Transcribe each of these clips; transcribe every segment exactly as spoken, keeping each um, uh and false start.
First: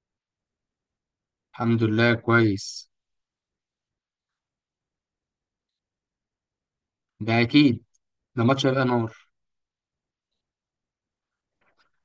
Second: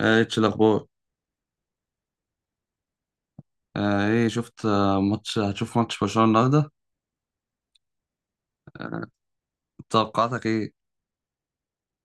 آه، اتش الاخبار. الحمد لله كويس. آه، ايه، شفت آه، ماتش هتشوف ماتش برشلونة النهارده؟ ده اكيد. ده ماتش هيبقى نار. توقعاتك ايه؟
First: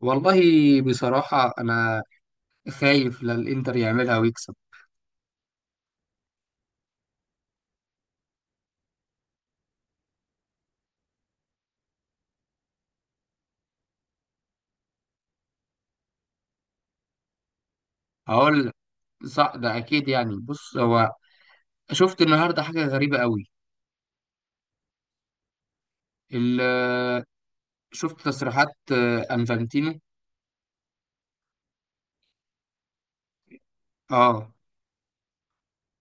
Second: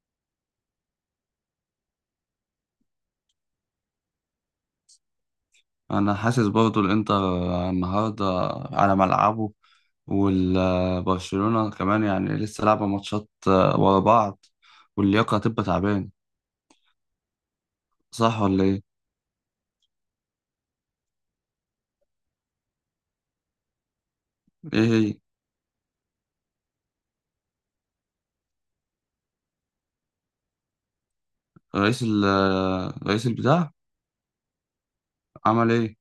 والله، بصراحة انا خايف لا الانتر يعملها ويكسب. انا حاسس برضو الانتر آه، النهارده على ملعبه، والبرشلونة كمان يعني لسه لعبة ماتشات آه، ورا بعض، واللياقة هتبقى تعبان، صح ولا هقول لك، ايه؟ صح ده اكيد. يعني بص، هو شفت النهاردة حاجة غريبة قوي. ايه هي؟ ال- شفت تصريحات آه، انفانتينو. رئيس ال آه، رئيس البتاع، اه. عمل ايه؟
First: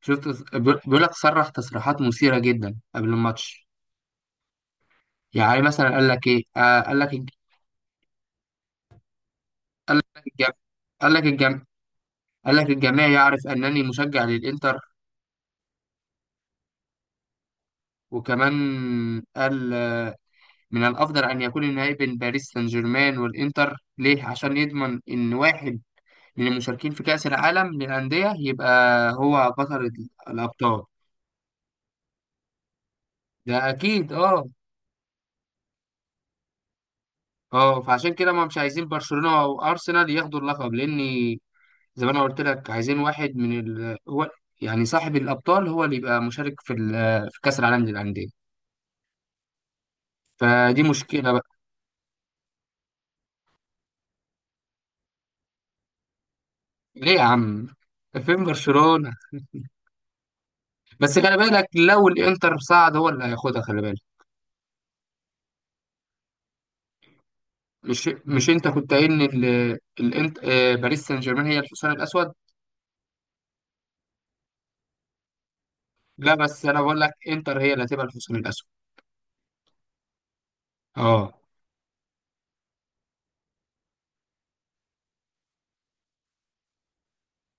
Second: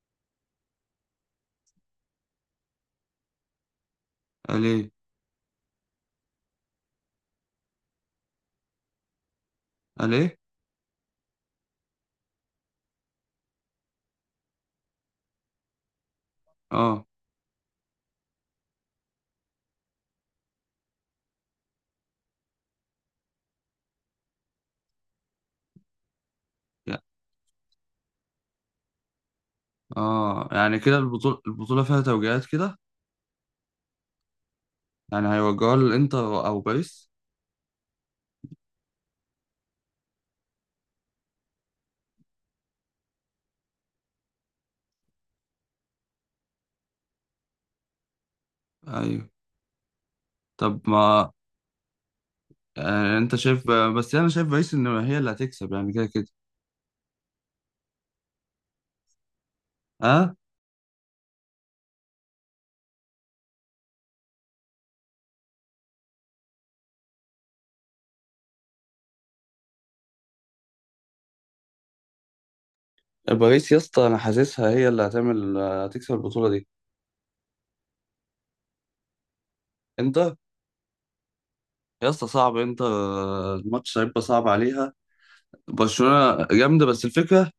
شفت، بيقول بيقول لك، صرح تصريحات مثيرة جدا قبل الماتش. قال ايه؟ يعني مثلا قال لك ايه، آه قال لك الج- قال قال لك ايه؟ الجم... قال لك الجم... قال لك الجميع يعرف انني مشجع للانتر. اه، وكمان قال، من الأفضل أن يكون النهائي بين باريس سان جيرمان والإنتر. ليه؟ عشان يضمن إن واحد من المشاركين يع- في كأس العالم للأندية يبقى هو بطل ال- اه يعني الأبطال. كده البطولة البطولة فيها توجيهات كده، ده أكيد أه. يعني هيوجهوها للانتر او باريس. أه، فعشان كده ما مش عايزين برشلونة أو أرسنال ياخدوا اللقب، لأن زي ما أنا قلت لك، عايزين واحد من ال... هو يعني صاحب الأبطال هو اللي يبقى مشارك في ال... في كأس العالم للأندية. ايوه. طب فدي ما، مشكلة بقى. آه، انت شايف، بس انا شايف باريس ان هي اللي هتكسب يعني كده كده. ليه يا عم؟ فين برشلونة؟ اه. بس خلي بالك، لو الإنتر صعد هو اللي هياخدها، خلي بالك. مش مش انت كنت قايل ان ال... الانت... آه، باريس سان جيرمان هي الحصان الاسود؟ باريس يا اسطى، انا حاسسها هي اللي هتعمل هتكسب لا، البطوله بس دي. انا بقول لك، انتر هي اللي هتبقى الحصان الاسود. انتر. اه. يا اسطى صعب، انتر آه، الماتش هيبقى صعب عليها، برشلونه جامده، بس الفكره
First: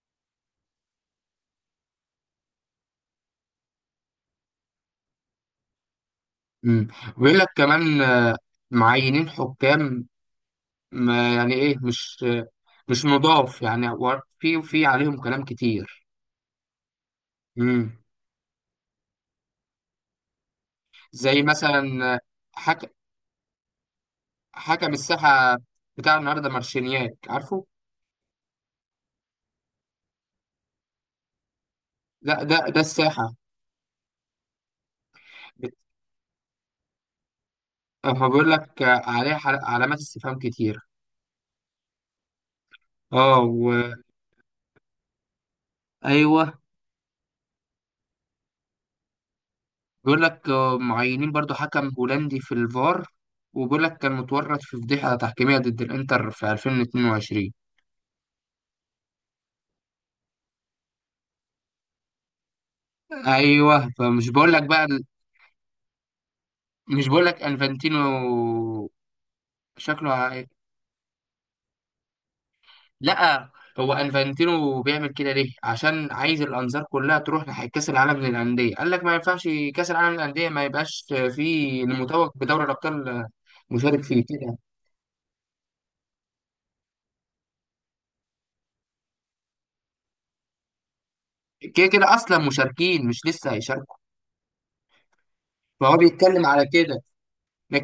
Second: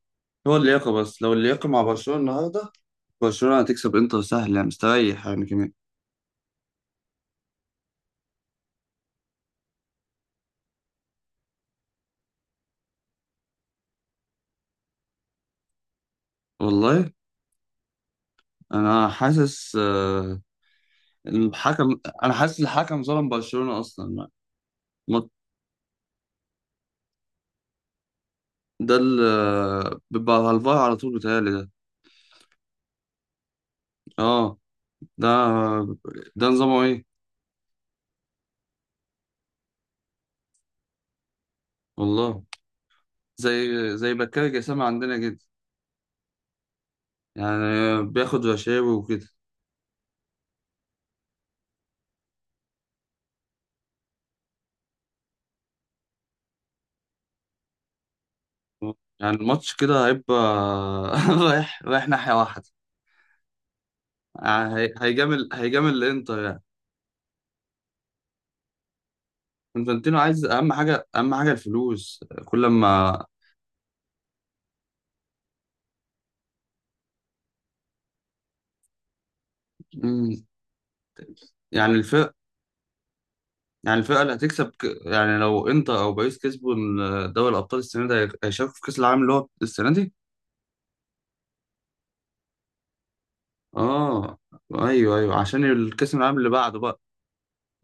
هو اللياقه، بس لو اللياقه مع برشلونه النهارده برشلونه هتكسب، انتر سهل يعني مستريح يعني كمان. امم. ويقول لك كمان آه، معينين حكام، ما يعني ايه مش آه، مش نضاف يعني، و- في في عليهم كلام كتير. والله، امم. انا حاسس. آه، زي الحكم مثلا آه، انا حاسس حك... الحكم ظلم برشلونه اصلا. ما- حكم ما- الساحه بتاع النهارده مارشينياك، عارفه. ده اللي بيبقى على الفار على طول بيتهيألي ده. لا، ده ده الساحه. اه. ده بت... ده نظامه ايه؟ آه، بيقول لك آه، عليه حل- علامات استفهام كتير. والله، اه زي و... زي بكار جسام عندنا كده، ايوه، يعني بياخد رشاوي وكده. بيقول لك آه، معينين برضو حكم هولندي في الفار، وبيقول لك كان متورط في فضيحة تحكيمية ضد الإنتر في ألفين واثنين وعشرين. يعني الماتش كده هيبقى رايح رايح ناحية واحدة، أيوه. فمش بقول لك يعني بقى هي- ال- هيجامل هيجامل الانتر يعني. مش بقول لك أنفانتينو شكله انفانتينو ع- عايز اهم حاجة، اهم حاجة الفلوس كل ما... لا، هو أنفانتينو بيعمل كده ليه؟ عشان عايز الأنظار كلها تروح ناحية كأس العالم للأندية. قال لك ما ينفعش كأس العالم مم. للأندية ما يبقاش فيه يعني المتوج الفرق بدوري الأبطال يعني مشارك الفرقة فيه. اللي كده هتكسب ك... يعني لو انتر او باريس كسبوا ال- دوري الابطال السنة دي هي- هيشاركوا في كأس العالم اللي هو السنة دي. كده كده أصلا مشاركين، مش لسه هيشاركوا. اه، ايوه ايوه عشان فهو الكأس العالم بيتكلم اللي على بعده بقى، كده،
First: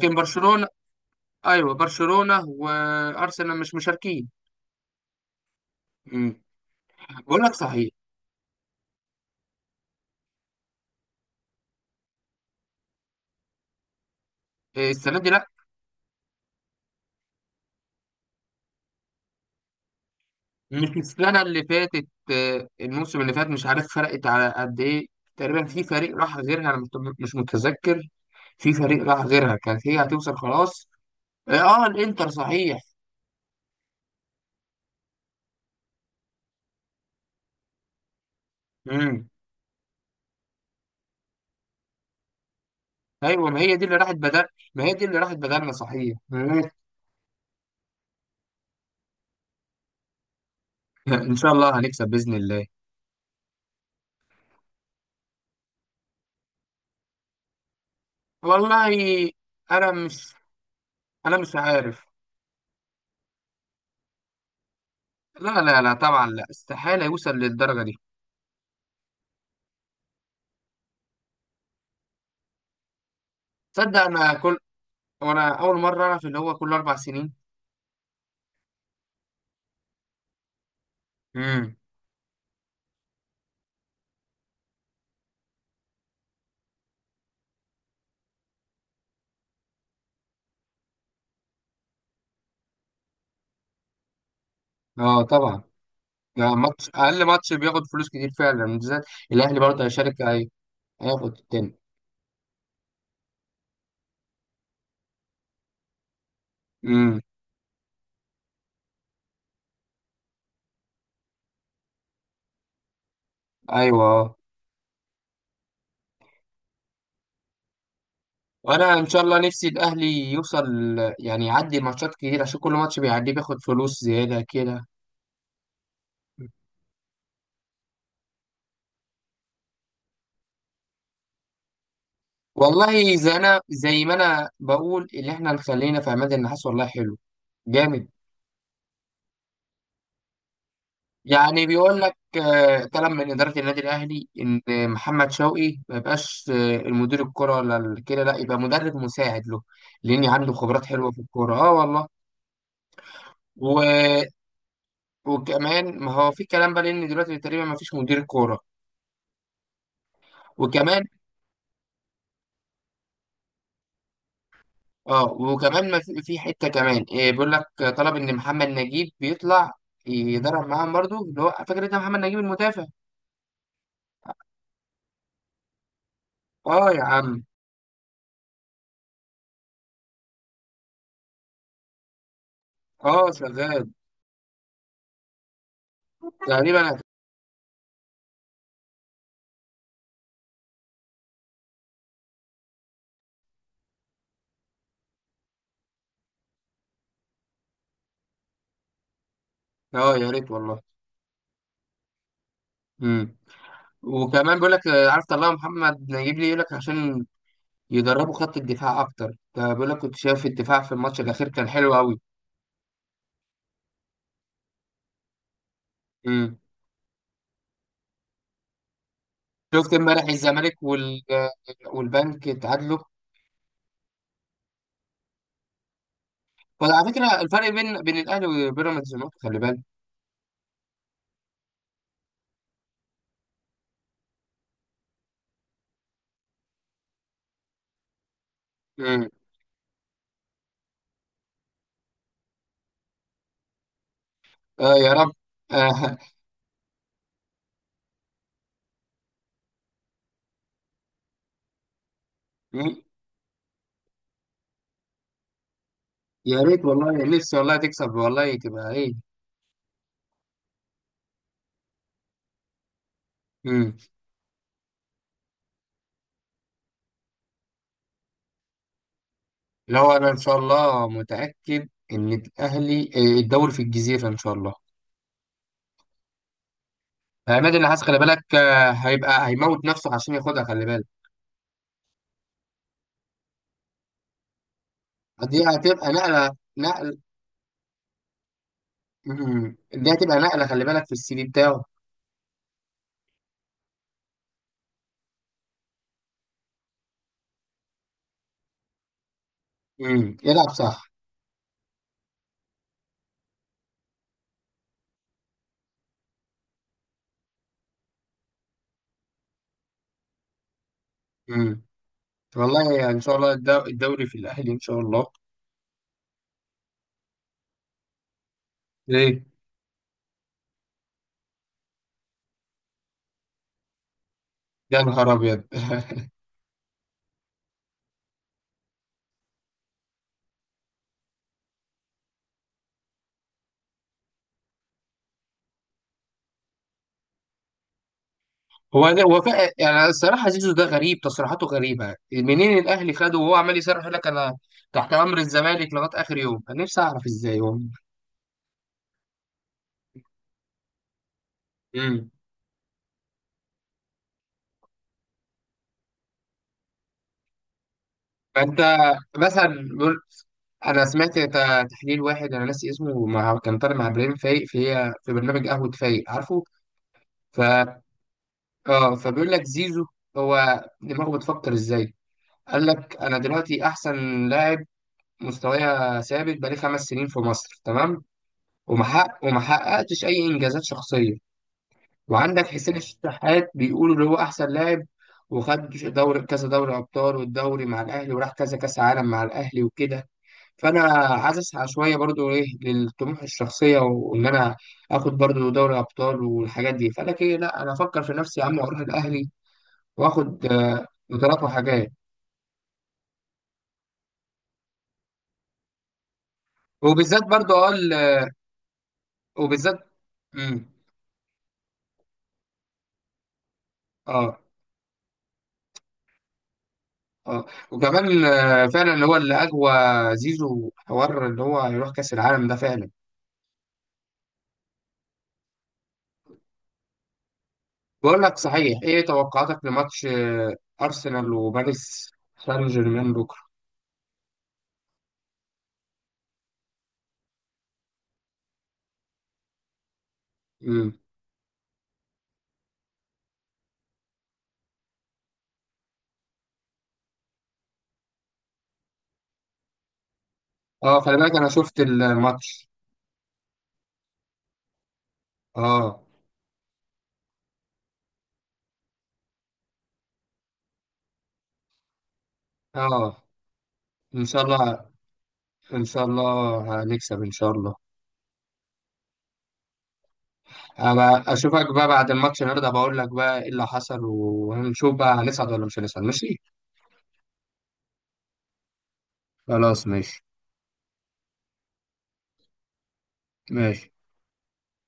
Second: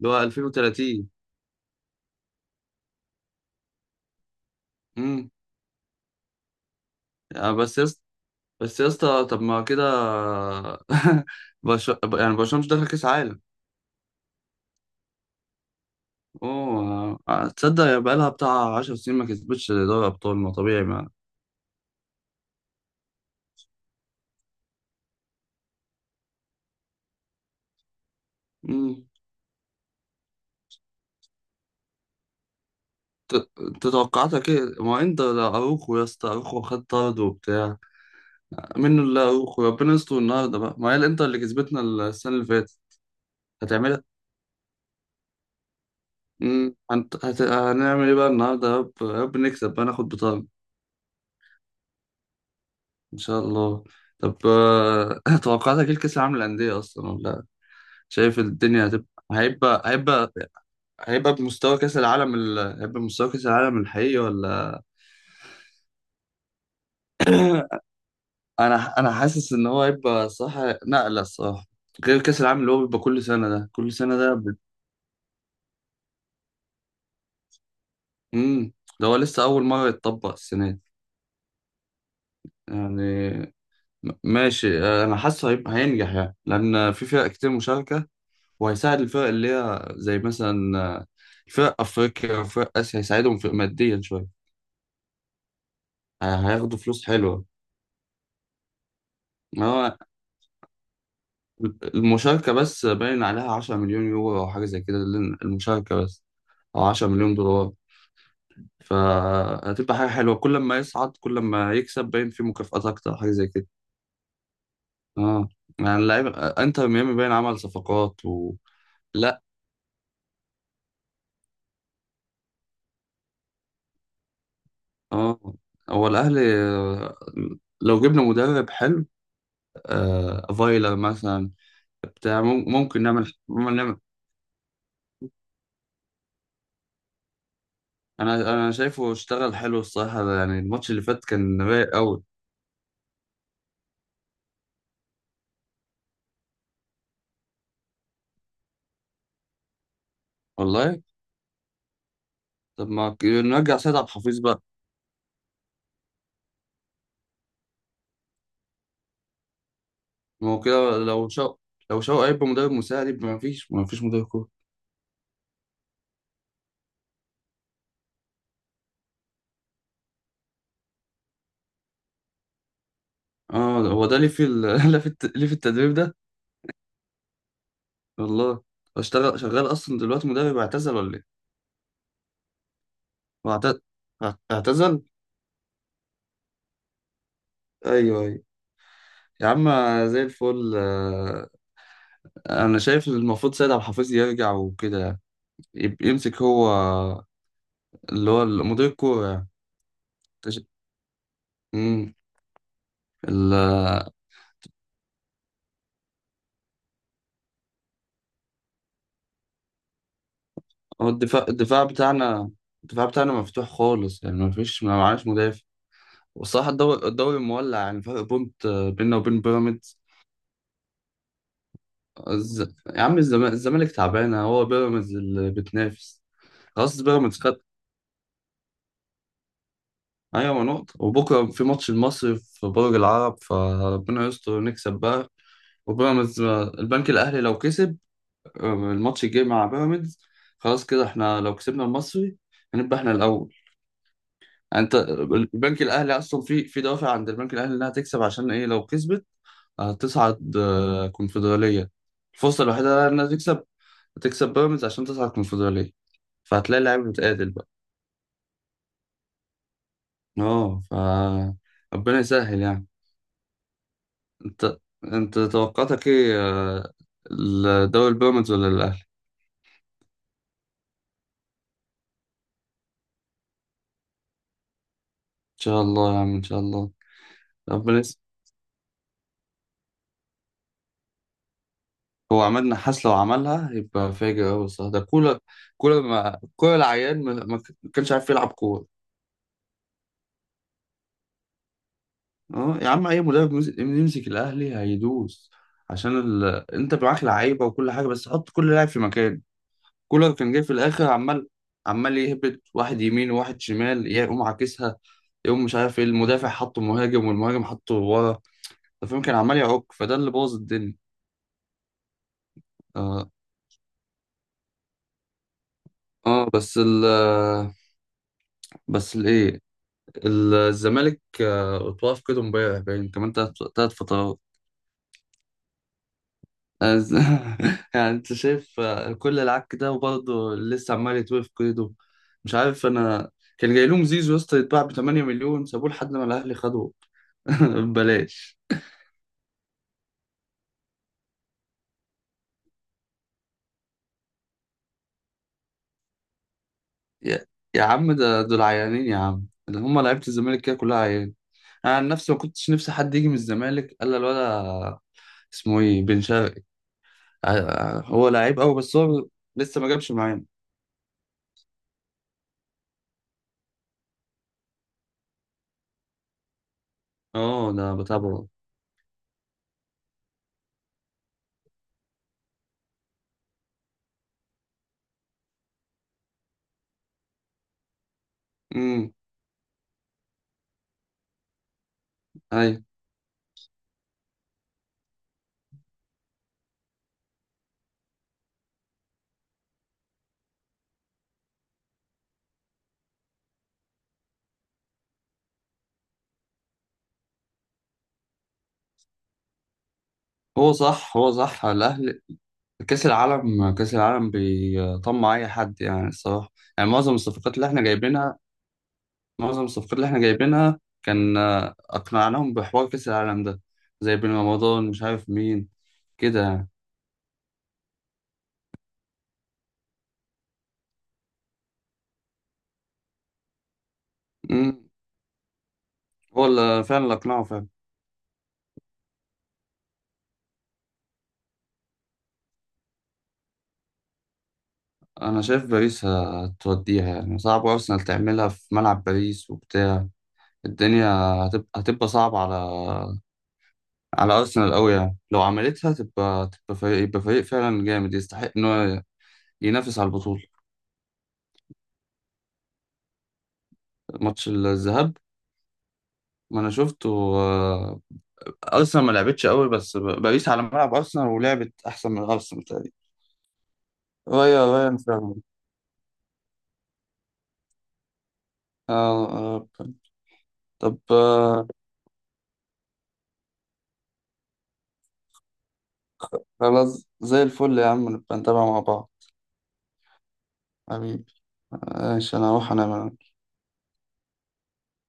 اللي هو برشلونة... ألفين وثلاثين. ايوه، برشلونه وارسنال مش مشاركين. امم. امم. بقول لك يعني بس يا صحيح، اسطى، بس يا اسطى طب ما كده برش... يعني برشلونة مش داخل كأس عالم. آه، السنه دي لا. اوه، آه، آه، تصدق يا، بقالها بتاع 10 سنين ما كسبتش دوري ابطال، ما طبيعي مش ما. السنه اللي فاتت آه، الموسم اللي فات، مش عارف فرقت على قد ايه، تقريبا في فريق راح غيرها. انا مت- مش متذكر. في فريق امم. راح غيرها، كانت هي هتوصل خلاص. اه آه، الانتر صحيح. انت توقعاتك ايه؟ ما انت ده اروخو يا اسطى، اروخو خد طرد وبتاع منه، اللي امم. اروخو ربنا يستر النهارده بقى، ما هي الانتر اللي كسبتنا السنة اللي فاتت ايوه، ما هي دي اللي هتعملها. راحت بدل. ما هي دي اللي راحت بدلنا صحيح. امم، مم. هنت... هت... هنعمل ايه بقى النهارده؟ يا رب يا رب نكسب بقى ناخد بطاقة. ان شاء الله هنكسب باذن الله. ان شاء الله. طب آه، توقعاتك ايه لكاس العالم للانديه اصلا، ولا شايف والله، الدنيا هتبقى؟ هيبقى انا هيبقى مش هيبقى انا مش بمستوى كاس عارف. العالم ال... هيبقى بمستوى كاس العالم الحقيقي ولا؟ لا لا لا، طبعا لا، استحاله يوصل للدرجه دي. انا انا حاسس ان هو هيبقى صح. نقله الصراحه، غير كاس العالم اللي هو بيبقى كل سنه ده، كل تصدق سنه ده انا ب... كل، وانا اول مره اعرف ان هو كل اربع سنين. امم. ده هو لسه اول مره يتطبق السنه دي. امم. يعني، م- ماشي، آه، انا حاسه هيبقى هينجح يعني لان في فرق كتير مشاركه، وهيساعد الفرق اللي هي زي مثلا آه، الفرق أفريقيا وفرق آسيا، هيساعدهم في ماديا شوية. اه طبعا. آه، ده هياخدوا ماتش فلوس اقل حلوة. ماتش بياخد فلوس كتير فعلا، بالذات الاهلي ما برضه هو هيشارك، هي- هياخد التاني. المشاركة بس باين عليها عشرة مليون يورو مليون يورو أو حاجة زي كده، لل- المشاركة بس، أو امم. عشرة مليون دولار مليون دولار. فهتبقى حاجة حلوة، كل ما يصعد كل ما يكسب باين في مكافآت أكتر، حاجة زي كده. ايوه اه. اه. يعني اللعيبة آه، انتر ميامي باين عمل صفقات و... وانا ان شاء الله لا. نفسي الاهلي يوصل، يعني يعدي ماتشات كتير عشان كل ماتش بيعديه بياخد فلوس زياده كده. اه، هو الأهلي، آه، لو جبنا مدرب حلو، آه فايلر مثلا بتاع مم- ممكن والله زي نعمل انا ممكن نعمل. زي ما انا بقول، اللي احنا خلينا في عماد النحاس والله حلو جامد. انا انا شايفه اشتغل حلو الصراحه، يعني الماتش اللي فات كان يعني رايق بيقول لك قوي. آه، كلام من إدارة النادي الأهلي، إن محمد شوقي ما يبقاش آه، المدير الكرة ولا ال- كده، لا يبقى مدرب مساعد له، لأن عنده خبرات والله، حلوة في الكورة أه والله. طب ما ك- نرجع و... سيد عبد الحفيظ بقى. وكمان ما هو في كلام بقى، لأن دلوقتي تقريبا ما فيش مدير كورة. ما هو كده وكمان لو شو لو شو هيبقى مدرب مساعد، يبقى ما فيش ما فيش مدرب كوره. أه، وكمان ما في، في حتة كمان آه، بيقول لك آه، طلب إن محمد نجيب بيطلع يدرب معاهم برضه، اللي هو فاكر أنت محمد نجيب المدافع. اه. هو ده ليه في ال... ليه في الت... ليه في التدريب ده؟ أه يا عم. والله، اشتغل شغال اصلا دلوقتي مدرب، اعتزل ولا ايه؟ أه هو اعت- شغال اعت- اعتزل. تقريبا. ايوه ايوه. يا عم زي الفل. آه، انا شايف المفروض سيد عبد الحفيظ يرجع وكده، يب- يمسك هو اللي هو مدير الكورة يعني. أه يا ريت تش- والله. مم. مم. ال- وكمان بيقول لك آه، عارف طلع محمد نجيب لي، يقول لك عشان يدربوا خط الدفاع اكتر، فبيقول لك كنت شايف الدفاع في هو الماتش الدفاع الاخير كان الدفاع حلو قوي. بتاعنا، الدفاع بتاعنا مفتوح خالص يعني ما فيش ما معناش مدافع. امم. والصراحة الدوري الدوري مولع، يعني فرق بونت بيننا وبين شفت بيراميدز. امبارح الزمالك وال... آه، والبنك الز... اتعادلوا. يا عم الزما- الزمالك تعبانة، هو بيراميدز اللي بتنافس. خلاص وعلى فكره بيراميدز خد. الفرق بين بين الاهلي وبيراميدز نقطه، خلي بالك. أيوة، ما نقطة، وبكرة في ماتش المصري في برج العرب، فربنا يستر نكسب بقى. وبيراميدز، البنك الأهلي لو كسب الماتش امم. الجاي مع بيراميدز، خلاص كده احنا لو كسبنا المصري هنبقى احنا الاول. يعني اه انت يا رب. البنك الاهلي آه. اصلا في في دوافع عند البنك الاهلي انها تكسب عشان ايه؟ لو كسبت هتصعد آه، كونفدراليه، الفرصه الوحيده انها تكسب تكسب بيراميدز عشان تصعد كونفدراليه، يا فهتلاقي ريت اللعيبه والله. متقاتل نفسي بقى. والله تكسب والله تبقى ايه. اه، ف ربنا يسهل يعني. امم. انت انت توقعاتك ايه؟ آه، الدوري البيراميدز ولا الاهلي؟ اللي هو انا ان شاء الله متاكد ان الاهلي آه، الدوري في الجزيره ان شاء الله. ان شاء الله يا عم ان شاء الله. عماد النحاس ربنا. خلي بالك آه، هيبقى هيموت نفسه عشان ياخدها، خلي بالك. هو عماد نحاس لو عملها يبقى فاجر أوي الصراحة، ده كولر. دي كولر هتبقى ما نقلة. كولر نقل. العيان ما ما كانش عارف يلعب كورة. مم. دي هتبقى نقلة خلي بالك في السي في بتاعه. اه يا عم، أي مدرب يمس- يمسك الأهلي هيدوس، عشان ال... أنت معاك لعيبة وكل حاجة، بس حط كل لاعب في مكان. كولر مم. كان جاي يلعب في الآخر صح. عمال عمال يهبط واحد يمين وواحد شمال، يقوم عاكسها، يقوم مش عارف ايه المدافع حطه مهاجم والمهاجم حطه ورا، أنت فاهم كان عمال يعك، فده اللي بوظ الدنيا. مم. والله يعني ان اه، شاء الله الدو- الدوري في الاهلي ان شاء الله. آه بس ال بس ليه؟ الايه، الزمالك آه، اتوقف كده امبارح باين كمان تلات تلات فترات. يا نهار ابيض. عايز- يعني انت شايف آه، كل العك ده وبرضه لسه عمال يتوقف كده، مش عارف انا. كان جاي لهم زيزو يا اسطى يتباع ب 8 مليون، سابوه لحد ما الاهلي خدوه ببلاش. هو ده- هو فا- يعني الصراحه زيزو ده غريب تصريحاته غريبه. منين الاهلي خده وهو عمال يصرح يقول لك، انا تحت امر الزمالك لغايه اخر يوم. انا نفسي اعرف يا, ازاي هو. يا عم، ده دول عيانين يا عم، اللي هم لعيبه الزمالك كده كلها عيان. انا عن مم. نفسي ما كنتش نفسي حد يجي من الزمالك الا الولا، اسمه ايه، بن شرقي. ع- ع- هو لعيب قوي فانت بس هو لسه ما مثلا جابش بقول- معانا. انا سمعت ت- تحليل واحد انا ناسي اسمه، مع كان طالع مع ابراهيم فايق في في برنامج قهوه فايق، عارفه. ف اه ده بتابعه. اه فبيقول لك زيزو هو دماغه بتفكر ازاي. قال لك انا دلوقتي احسن لاعب، مستوايا ثابت بقالي خمس سنين في مصر تمام. امم. ومحقق ومحققتش اي انجازات شخصيه. وعندك ايوه. حسين الشحات بيقولوا اللي هو احسن لاعب، وخد دوري كذا، دوري ابطال والدوري مع الاهلي، وراح كذا كاس عالم مع الاهلي وكده. فانا عايز اسعى شويه برضو ايه للطموح الشخصيه، وان انا اخد برضو دوري ابطال والحاجات دي. فانا كده لا، انا افكر في نفسي يا عم واروح الاهلي واخد هو آه، صح هو بطولات صح وحاجات. الاهلي، كاس العالم كاس العالم بيطمع اي حد يعني الصراحه. يعني معظم وبالذات الصفقات اللي برضو احنا اه جايبينها ال- معظم الصفقات وبالذات اللي احنا جايبينها مم، كان آه، اقنعناهم بحوار كاس العالم ده، زي بن اه رمضان مش عارف مين كده يعني. اه وكمان آه، فعلا اللي هو اللي اقوى، زيزو حوار اللي هو يروح كاس العالم ده فعلا. امم. هو اللي فعلا اللي اقنعه فعلا. بقول لك صحيح، ايه توقعاتك لماتش آه، ارسنال وباريس سان جيرمان بكره؟ انا شايف باريس هتوديها يعني صعب ارسنال تعملها في ملعب باريس وبتاع الدنيا، مم. هتبقى هتبقى صعبه على على ارسنال قوي، يعني لو عملتها تبقى تبقى فريق يبقى فريق فعلا جامد يستحق ان هو ينافس على البطوله. اه خلي بالك انا شفت الماتش. ماتش الذهاب اه. ما انا شفته. آه، ارسنال ما لعبتش قوي بس ب- باريس على ملعب ارسنال، ولعبت احسن من ارسنال تقريبا، اه ان شاء رايا رايا الله. فعلا. ان شاء الله هنكسب ان شاء الله. اه. آه، طب، ابقى آه، اشوفك بقى بعد الماتش النهارده، بقول لك بقى ايه اللي حصل، وهنشوف بقى هنصعد ولا مش هنصعد ماشي. خلاص زي الفل يا عم، نبقى نتابع مع بعض، خلاص ماشي. حبيبي ماشي، انا هروح انام أنا. ماشي.